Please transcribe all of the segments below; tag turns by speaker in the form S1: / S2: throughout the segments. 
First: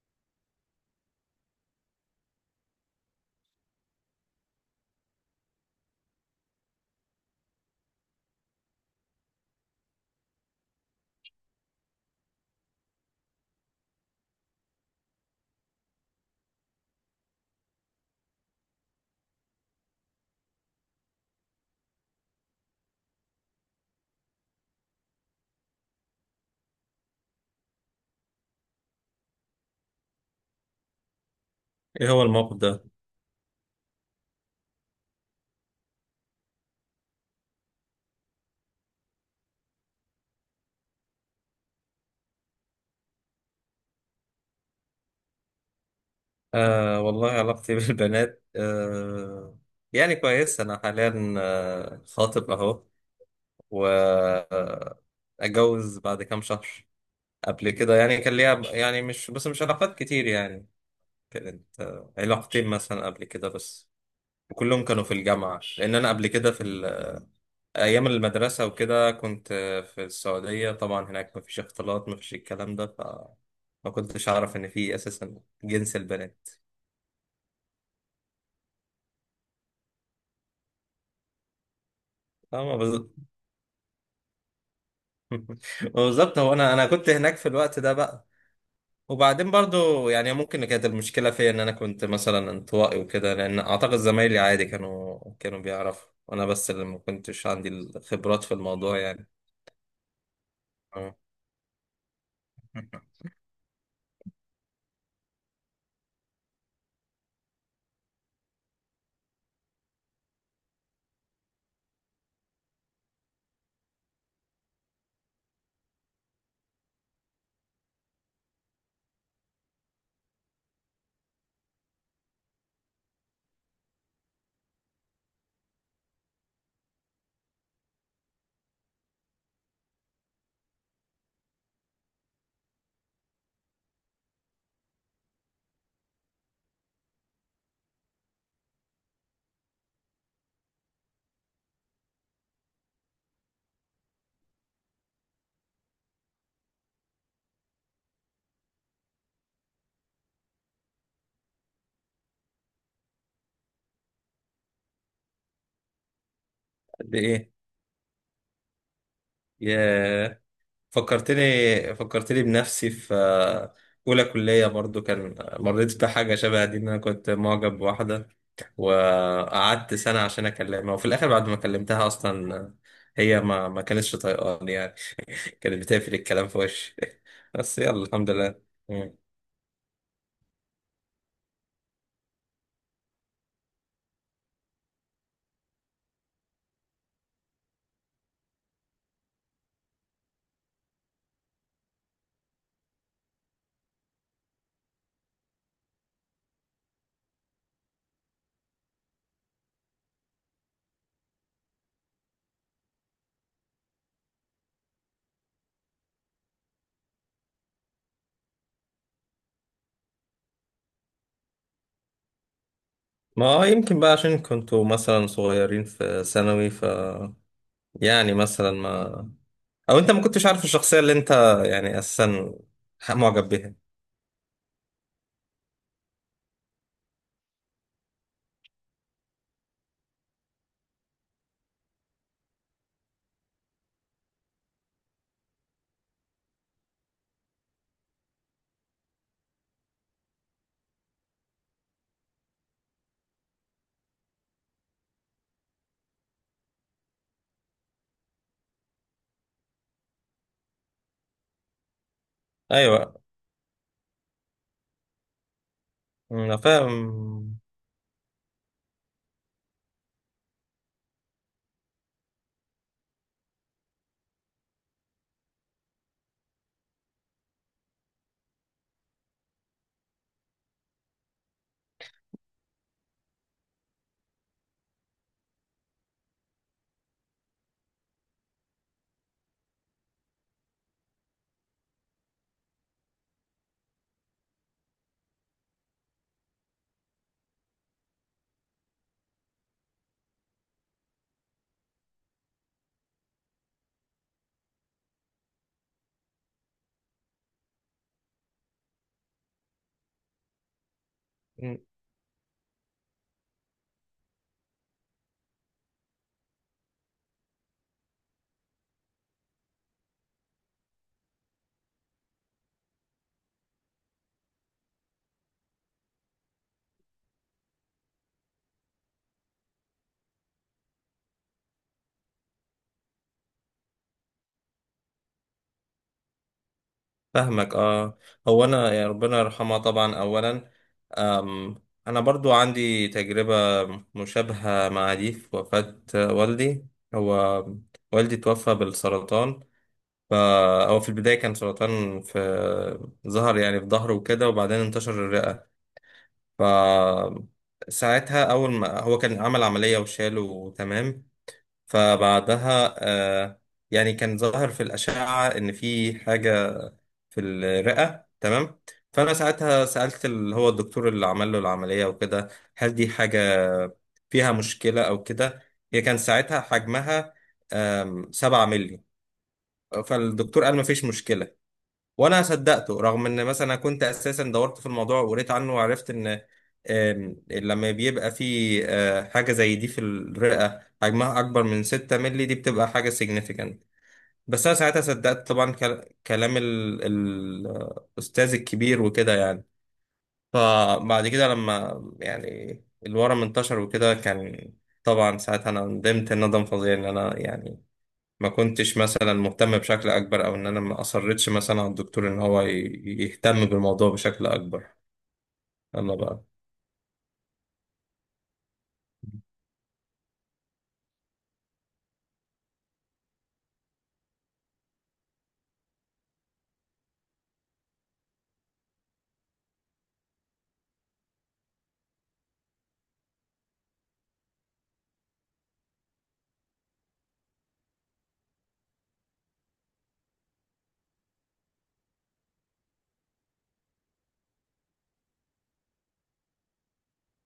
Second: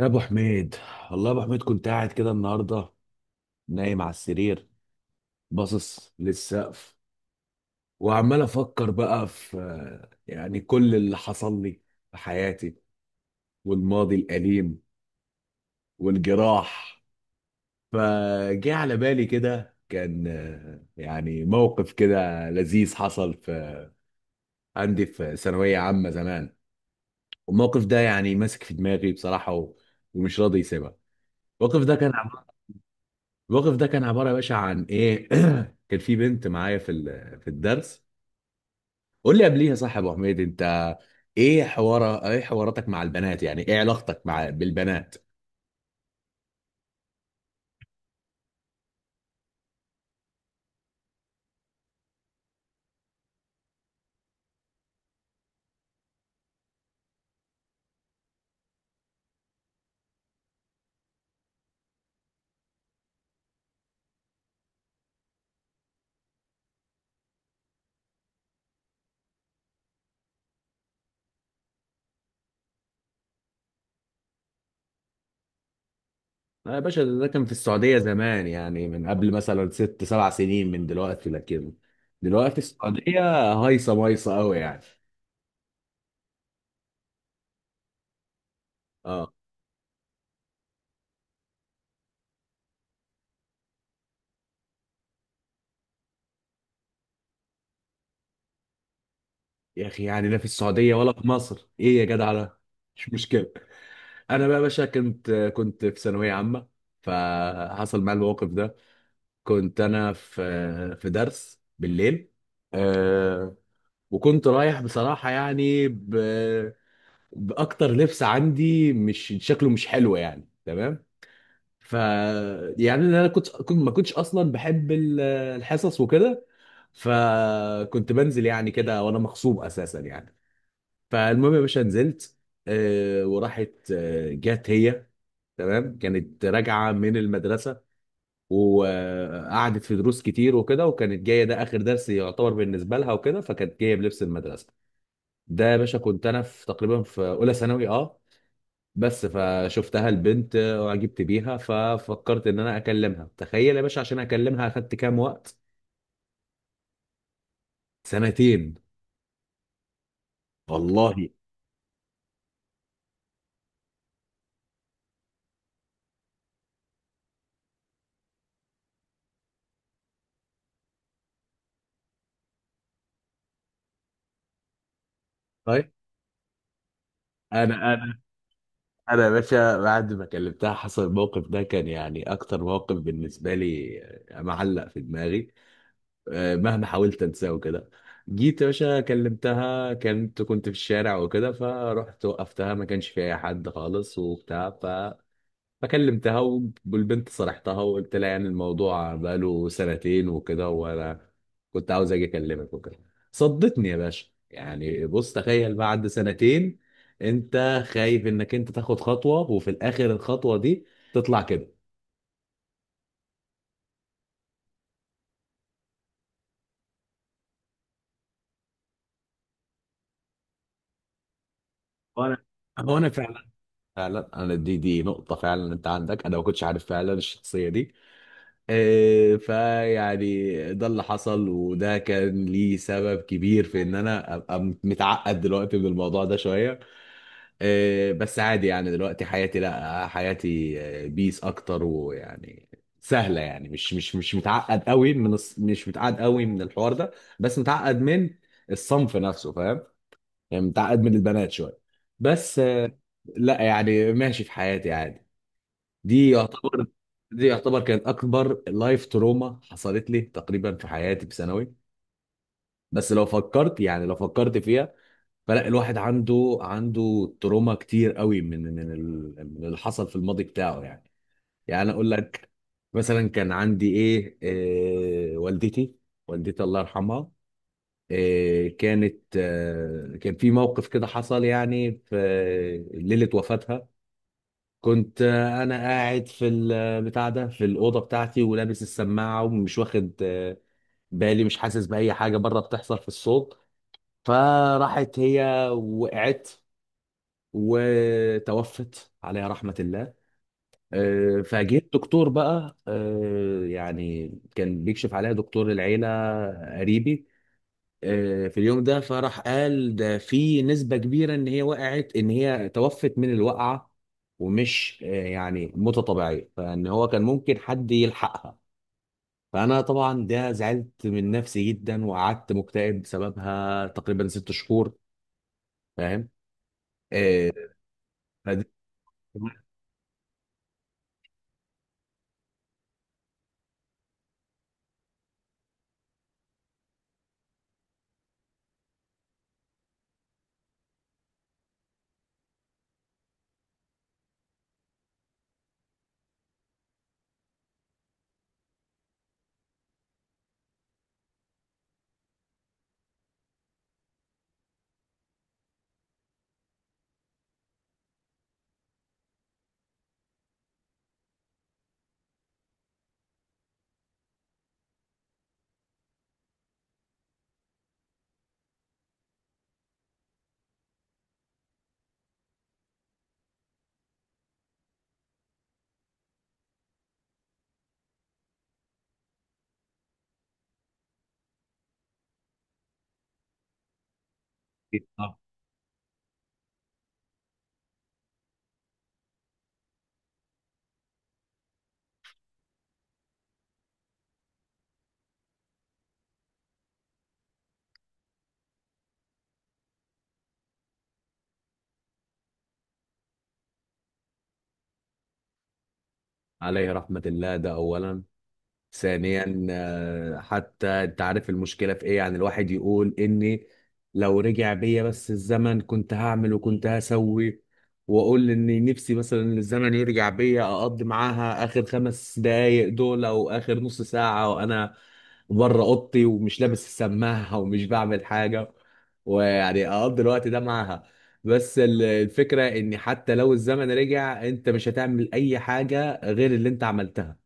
S1: يا ابو حميد، والله يا ابو حميد كنت قاعد كده النهارده، نايم على السرير، باصص للسقف، وعمال افكر بقى في يعني كل اللي حصل لي في حياتي والماضي الاليم والجراح. فجه على بالي كده، كان يعني موقف كده لذيذ حصل في عندي في ثانويه عامه زمان. والموقف ده يعني ماسك في دماغي بصراحه ومش راضي يسيبها. الموقف ده
S2: ايه
S1: كان
S2: هو الموقف ده؟
S1: الوقف ده كان عباره يا باشا عن ايه. كان في بنت معايا في في الدرس. قول لي قبليها صح يا ابو حميد انت، ايه حواراتك مع البنات؟ يعني ايه علاقتك مع بالبنات؟
S2: والله علاقتي بالبنات، يعني كويس. انا حاليا خاطب اهو، و اتجوز بعد كام شهر. قبل كده يعني كان ليا، يعني مش بس مش علاقات كتير يعني. كانت علاقتين مثلا قبل كده بس. كلهم كانوا في الجامعة، لأن أنا قبل كده في أيام المدرسة وكده كنت في السعودية. طبعا هناك مفيش اختلاط، مفيش الكلام ده. ف ما كنتش أعرف إن في أساسا جنس البنات.
S1: لا يا باشا، ده كان في السعوديه زمان، يعني من قبل مثلا 6 7 سنين من دلوقتي، لكن دلوقتي
S2: اه
S1: السعوديه هايصه مايصه قوي يعني.
S2: بالظبط. هو انا كنت هناك في الوقت ده بقى.
S1: اه.
S2: وبعدين برضو يعني ممكن كانت المشكله فيا ان انا كنت مثلا انطوائي وكده، لان اعتقد زمايلي عادي كانوا بيعرفوا، وانا بس اللي ما كنتش عندي الخبرات في الموضوع يعني.
S1: يا اخي يعني لا في السعوديه ولا
S2: اه
S1: في مصر، ايه يا جدع ده، مش مشكله. انا بقى يا باشا كنت في ثانويه عامه، فحصل معايا الموقف ده. كنت انا في درس بالليل، آه، وكنت رايح بصراحه يعني باكتر لبس عندي مش شكله مش حلو يعني، تمام. ف يعني انا كنت ما كنتش اصلا بحب الحصص وكده، فكنت بنزل يعني كده وانا مغصوب اساسا يعني. فالمهم يا باشا نزلت، وراحت جت هي، تمام. كانت راجعه من المدرسه وقعدت في دروس كتير وكده، وكانت جايه ده اخر درس يعتبر بالنسبه لها وكده، فكانت جايه بلبس المدرسه. ده يا باشا كنت انا في تقريبا في اولى ثانوي، اه، بس. فشفتها البنت وعجبت بيها، ففكرت ان انا اكلمها. تخيل يا باشا، عشان اكلمها اخدت كام وقت.
S2: قد ايه؟
S1: سنتين.
S2: يا
S1: والله.
S2: فكرتني فكرتني بنفسي في اولى كليه برضو. كان مريت بحاجه شبه دي ان انا كنت معجب بواحده، وقعدت سنة عشان أكلمها. وفي الآخر بعد ما كلمتها أصلا هي ما كانتش طايقاني يعني. كانت
S1: طيب.
S2: بتقفل الكلام في وشي. بس
S1: انا
S2: يلا
S1: انا
S2: الحمد لله. مم.
S1: انا يا باشا بعد ما كلمتها حصل الموقف ده، كان يعني اكتر موقف بالنسبه لي معلق في دماغي، مهما حاولت انساه وكده. جيت يا باشا كلمتها، كنت في الشارع وكده، فرحت وقفتها ما كانش في اي حد خالص وبتاع. فكلمتها والبنت صرحتها وقلت لها يعني الموضوع بقاله سنتين وكده، وانا كنت عاوز اجي اكلمك وكده. صدتني يا باشا، يعني بص تخيل بعد سنتين انت خايف انك انت تاخد خطوة وفي الاخر الخطوة دي تطلع كده.
S2: ما يمكن بقى عشان كنتوا مثلا صغيرين في ثانوي. ف يعني مثلا ما، أو أنت ما كنتش عارف الشخصية اللي أنت يعني
S1: وانا
S2: أساسا
S1: هو انا فعلا،
S2: معجب بيها.
S1: فعلا انا دي نقطة فعلا انت عندك، انا ما كنتش عارف فعلا الشخصية دي. إيه، فيعني ده اللي حصل، وده كان ليه سبب كبير في ان انا ابقى متعقد دلوقتي من الموضوع ده شوية. إيه، بس عادي يعني، دلوقتي حياتي، لا حياتي بيس اكتر، ويعني سهلة يعني، مش متعقد قوي من مش متعقد قوي من الحوار ده، بس متعقد من الصنف نفسه، فاهم؟ يعني متعقد من البنات شويه، بس
S2: أيوه.
S1: لا، يعني ماشي في حياتي عادي. دي
S2: أنا
S1: يعتبر دي
S2: فاهم.
S1: يعتبر كانت اكبر لايف تروما حصلت لي تقريبا في حياتي في ثانوي. بس لو فكرت يعني لو فكرت فيها، فلا، الواحد عنده تروما كتير قوي من من اللي حصل في الماضي بتاعه يعني. يعني انا اقول لك مثلا، كان عندي ايه، إيه، والدتي. والدتي الله يرحمها. إيه، كانت كان في موقف كده حصل يعني في ليلة وفاتها. كنت انا قاعد في البتاع ده في الأوضة بتاعتي ولابس السماعة ومش واخد بالي، مش حاسس بأي حاجة بره بتحصل في الصوت. فراحت هي وقعت، وتوفت عليها رحمة الله. فجيت دكتور بقى، يعني كان بيكشف عليها، دكتور العيلة، قريبي، في اليوم ده. فراح قال ده في نسبة كبيرة ان هي وقعت، ان هي توفت من الوقعة، ومش يعني موتة طبيعية، فان هو كان ممكن حد يلحقها. فانا طبعا ده زعلت من نفسي جدا وقعدت مكتئب بسببها تقريبا 6 شهور، فاهم؟ آه،
S2: فاهمك اه. هو
S1: فدي.
S2: انا، يا ربنا يرحمها طبعا اولا. أم انا برضو عندي تجربة مشابهة مع دي في وفاة والدي. هو والدي توفى بالسرطان. ف- هو في البداية كان سرطان في ظهر، يعني في ظهره وكده، وبعدين انتشر الرئة. ف ساعتها اول ما هو كان عمل عملية وشاله تمام. فبعدها آه يعني كان ظاهر في الأشعة إن في حاجة في الرئة تمام. فأنا ساعتها سألت اللي هو الدكتور اللي عمل له العملية وكده، هل دي حاجة فيها مشكلة أو كده. هي كان ساعتها حجمها 7 مللي. فالدكتور قال مفيش مشكلة. وأنا صدقته، رغم إن مثلا أنا كنت أساسا دورت في الموضوع وقريت عنه وعرفت إن لما بيبقى في حاجة زي دي في الرئة حجمها أكبر من 6 مللي دي بتبقى حاجة significant. بس انا ساعتها صدقت طبعا كلام الاستاذ الكبير وكده يعني. فبعد كده لما يعني الورم انتشر وكده كان، طبعا ساعتها انا ندمت ندم فظيع ان انا يعني ما كنتش مثلا مهتم بشكل اكبر، او ان انا ما اصرتش مثلا على الدكتور ان هو يهتم بالموضوع بشكل اكبر. يلا بقى.
S1: عليه رحمة الله، ده اولا. ثانيا حتى انت عارف المشكله في ايه، يعني الواحد يقول اني لو رجع بيا بس الزمن كنت هعمل وكنت هسوي، واقول اني نفسي مثلا الزمن يرجع بيا اقضي معاها اخر 5 دقايق دول، او اخر نص ساعه، وانا بره اوضتي ومش لابس السماعه ومش بعمل حاجه، ويعني اقضي الوقت ده معاها. بس الفكره ان حتى لو الزمن رجع انت مش هتعمل اي حاجه غير اللي انت عملتها.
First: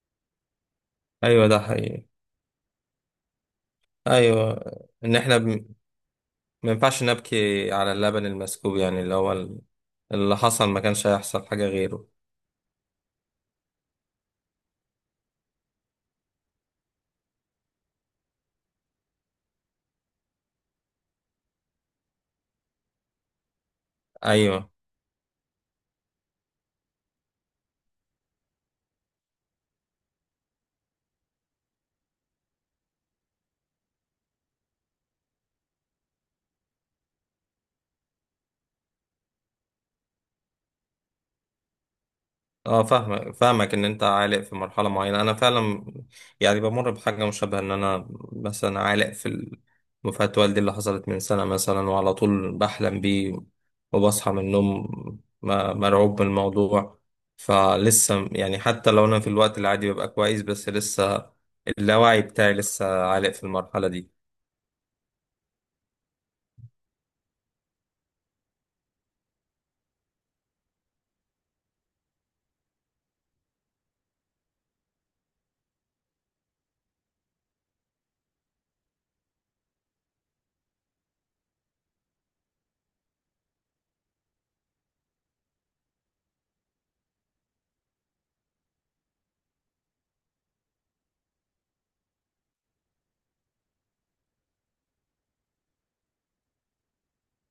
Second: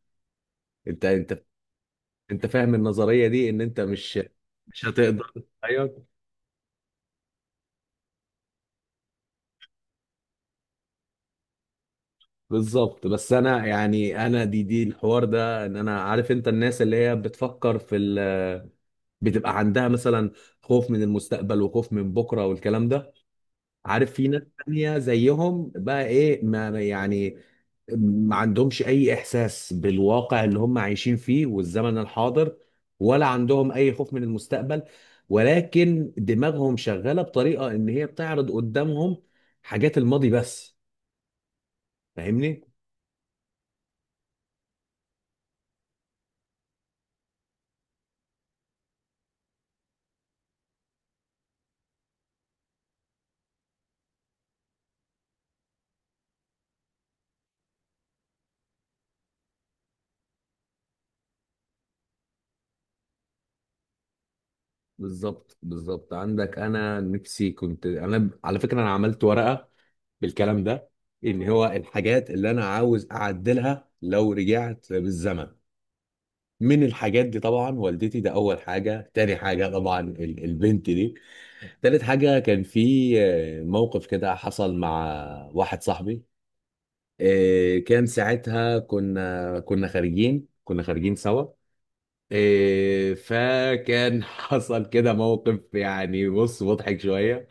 S1: انت انت
S2: ايوه ده حقيقي.
S1: انت فاهم النظريه دي، ان انت مش
S2: ايوه. ان
S1: هتقدر.
S2: احنا
S1: ايوه،
S2: ما ينفعش نبكي على اللبن المسكوب، يعني اللي هو اللي حصل ما كانش هيحصل حاجة غيره.
S1: بالظبط. بس انا يعني انا دي الحوار ده، ان انا عارف انت، الناس اللي هي بتفكر في ال، بتبقى عندها مثلا خوف من المستقبل وخوف من بكره والكلام ده. عارف في ناس
S2: ايوه.
S1: تانية زيهم بقى ايه، يعني ما عندهمش اي احساس بالواقع اللي هم عايشين فيه والزمن الحاضر، ولا عندهم اي خوف من المستقبل، ولكن دماغهم شغالة بطريقة ان هي بتعرض قدامهم حاجات الماضي بس، فاهمني؟
S2: اه فاهمك، فاهمك ان انت عالق في مرحله معينه. انا فعلا يعني بمر بحاجه مشابهه ان انا مثلا عالق في مفات والدي اللي حصلت من سنه مثلا، وعلى طول بحلم بيه وبصحى من النوم مرعوب من الموضوع. فلسه يعني حتى لو انا في الوقت العادي ببقى كويس، بس لسه اللاوعي بتاعي لسه عالق في المرحله دي.
S1: بالظبط، عندك، انا نفسي كنت، انا على فكرة انا عملت ورقة بالكلام ده، ان هو الحاجات اللي انا عاوز اعدلها لو رجعت بالزمن. من الحاجات دي طبعا والدتي، ده اول حاجه. تاني حاجه طبعا البنت دي. تالت حاجه كان في موقف كده حصل مع واحد صاحبي. كان ساعتها كنا خارجين، كنا خارجين سوا. فكان حصل كده موقف، يعني بص مضحك شويه.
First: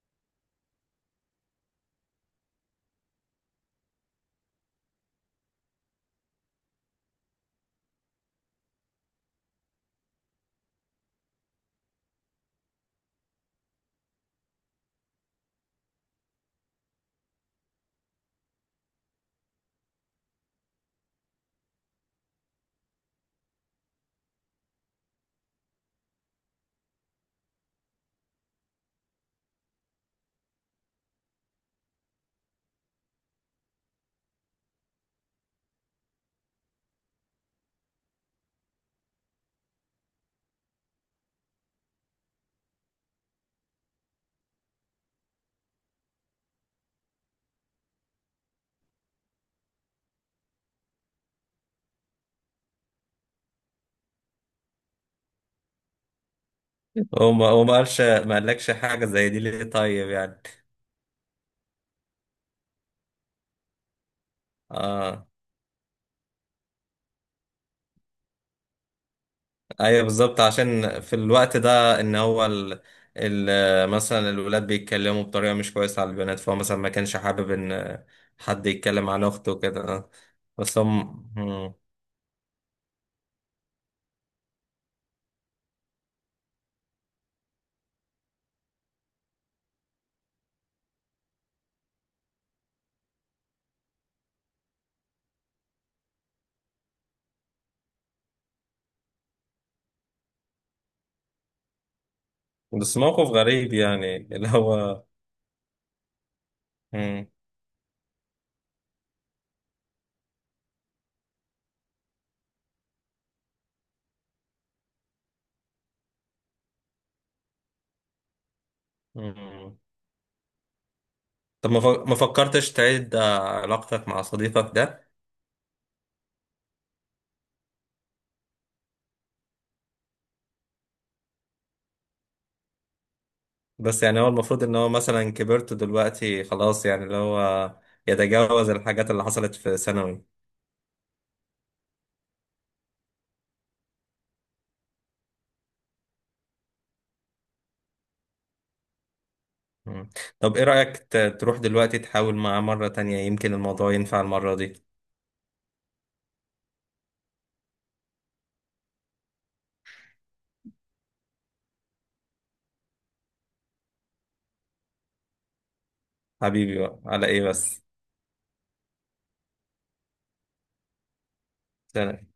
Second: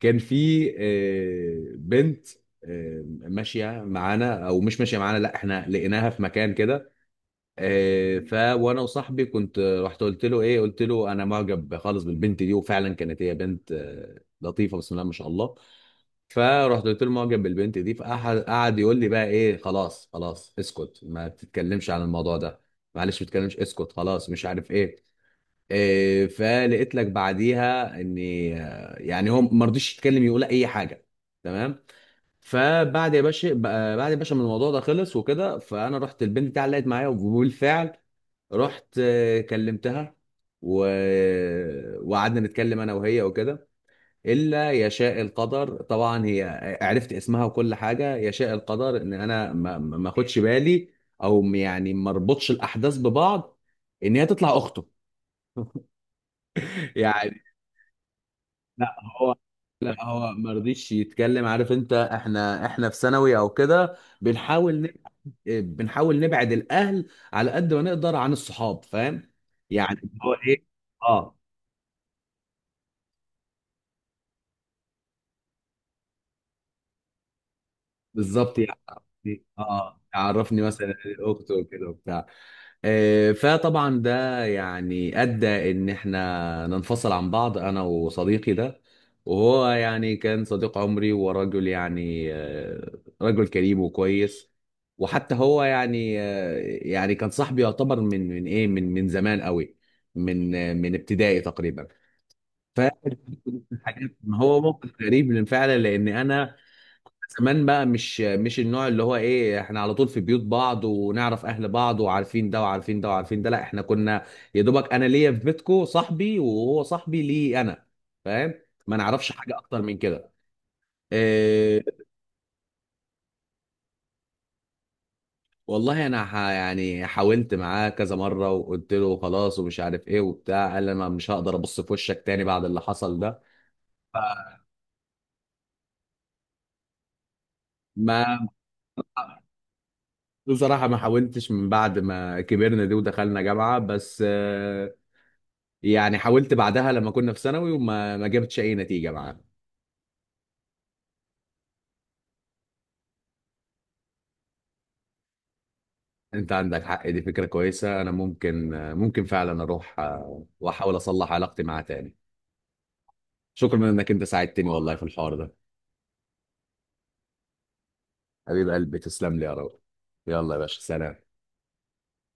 S1: كان في بنت ماشيه معانا، او مش ماشيه معانا، لا احنا لقيناها في مكان كده. آه، ف وانا وصاحبي كنت رحت قلت له ايه، قلت له انا معجب خالص بالبنت دي. وفعلا كانت هي بنت لطيفه، بسم الله ما شاء الله. فرحت قلت له معجب بالبنت دي، فقعد يقول لي بقى ايه، خلاص خلاص اسكت، ما تتكلمش عن الموضوع ده، معلش ما تتكلمش، اسكت خلاص، مش عارف ايه. فلقيت لك بعديها اني يعني هو ما رضيش يتكلم يقول اي حاجه، تمام. فبعد يا باشا بعد يا باشا ما الموضوع ده خلص وكده، فانا رحت البنت بتاعي علقت معايا، وبالفعل رحت كلمتها، و... وقعدنا نتكلم انا وهي وكده. الا يشاء القدر طبعا، هي عرفت اسمها وكل حاجه، يشاء القدر ان انا ما اخدش بالي، يعني ما اربطش الاحداث ببعض، ان هي تطلع اخته. يعني.
S2: وما قالش، ما قالكش
S1: لا
S2: حاجه زي
S1: هو
S2: دي ليه
S1: لا،
S2: طيب
S1: هو
S2: يعني؟
S1: ما رضيش يتكلم. عارف انت، احنا في ثانوي او كده، بنحاول
S2: اه.
S1: نبعد الاهل على قد ما نقدر عن الصحاب، فاهم؟ يعني
S2: ايوه
S1: اللي هو
S2: بالظبط،
S1: ايه.
S2: عشان في
S1: اه،
S2: الوقت ده ان هو مثلا الولاد بيتكلموا بطريقه مش كويسه على البنات، فهو مثلا ما كانش حابب ان
S1: بالظبط.
S2: حد يتكلم عن
S1: يعني
S2: اخته وكده
S1: اه،
S2: آه.
S1: عرفني
S2: بس
S1: مثلا
S2: هم
S1: اخته
S2: مم.
S1: وكده وبتاع. فطبعا ده يعني ادى ان احنا ننفصل عن بعض، انا وصديقي ده. وهو يعني كان صديق عمري ورجل، يعني رجل كريم وكويس. وحتى هو يعني يعني كان صاحبي يعتبر من من ايه من من زمان قوي، من من ابتدائي تقريبا،
S2: بس
S1: فاكر.
S2: موقف غريب
S1: حاجات.
S2: يعني
S1: ما
S2: اللي
S1: هو موقف
S2: هو.
S1: غريب من فعلا، لان انا
S2: مم.
S1: زمان بقى، مش النوع اللي هو ايه احنا على طول في بيوت بعض، ونعرف اهل بعض، وعارفين ده وعارفين ده وعارفين ده. لا، احنا كنا يا دوبك انا ليا في بيتكو صاحبي، وهو صاحبي ليه انا، فاهم؟ ما نعرفش حاجه
S2: مم.
S1: اكتر من كده.
S2: طب ما
S1: إيه.
S2: ما فكرتش تعيد علاقتك مع صديقك ده؟
S1: والله انا يعني حاولت معاه كذا مره وقلت له خلاص ومش عارف ايه وبتاع، قال لي انا مش هقدر ابص في وشك تاني بعد اللي حصل ده.
S2: بس يعني هو المفروض ان هو مثلا كبرت دلوقتي خلاص، يعني اللي هو
S1: ما
S2: يتجاوز الحاجات اللي حصلت في ثانوي.
S1: بصراحة ما حاولتش من بعد ما كبرنا دي ودخلنا جامعة، بس يعني حاولت بعدها لما كنا في ثانوي وما ما جبتش أي نتيجة معاها.
S2: مم. طب ايه رأيك تروح دلوقتي تحاول معاه مرة تانية، يمكن الموضوع ينفع المرة دي.
S1: أنت عندك حق، دي فكرة كويسة. أنا ممكن ممكن فعلا أروح وأحاول أصلح علاقتي معاه تاني. شكرا إنك أنت ساعدتني والله في الحوار ده.
S2: حبيبي بقى على ايه بس.
S1: حبيب قلبي تسلم لي يا رب. يلا يا باشا، سلام.
S2: سلام.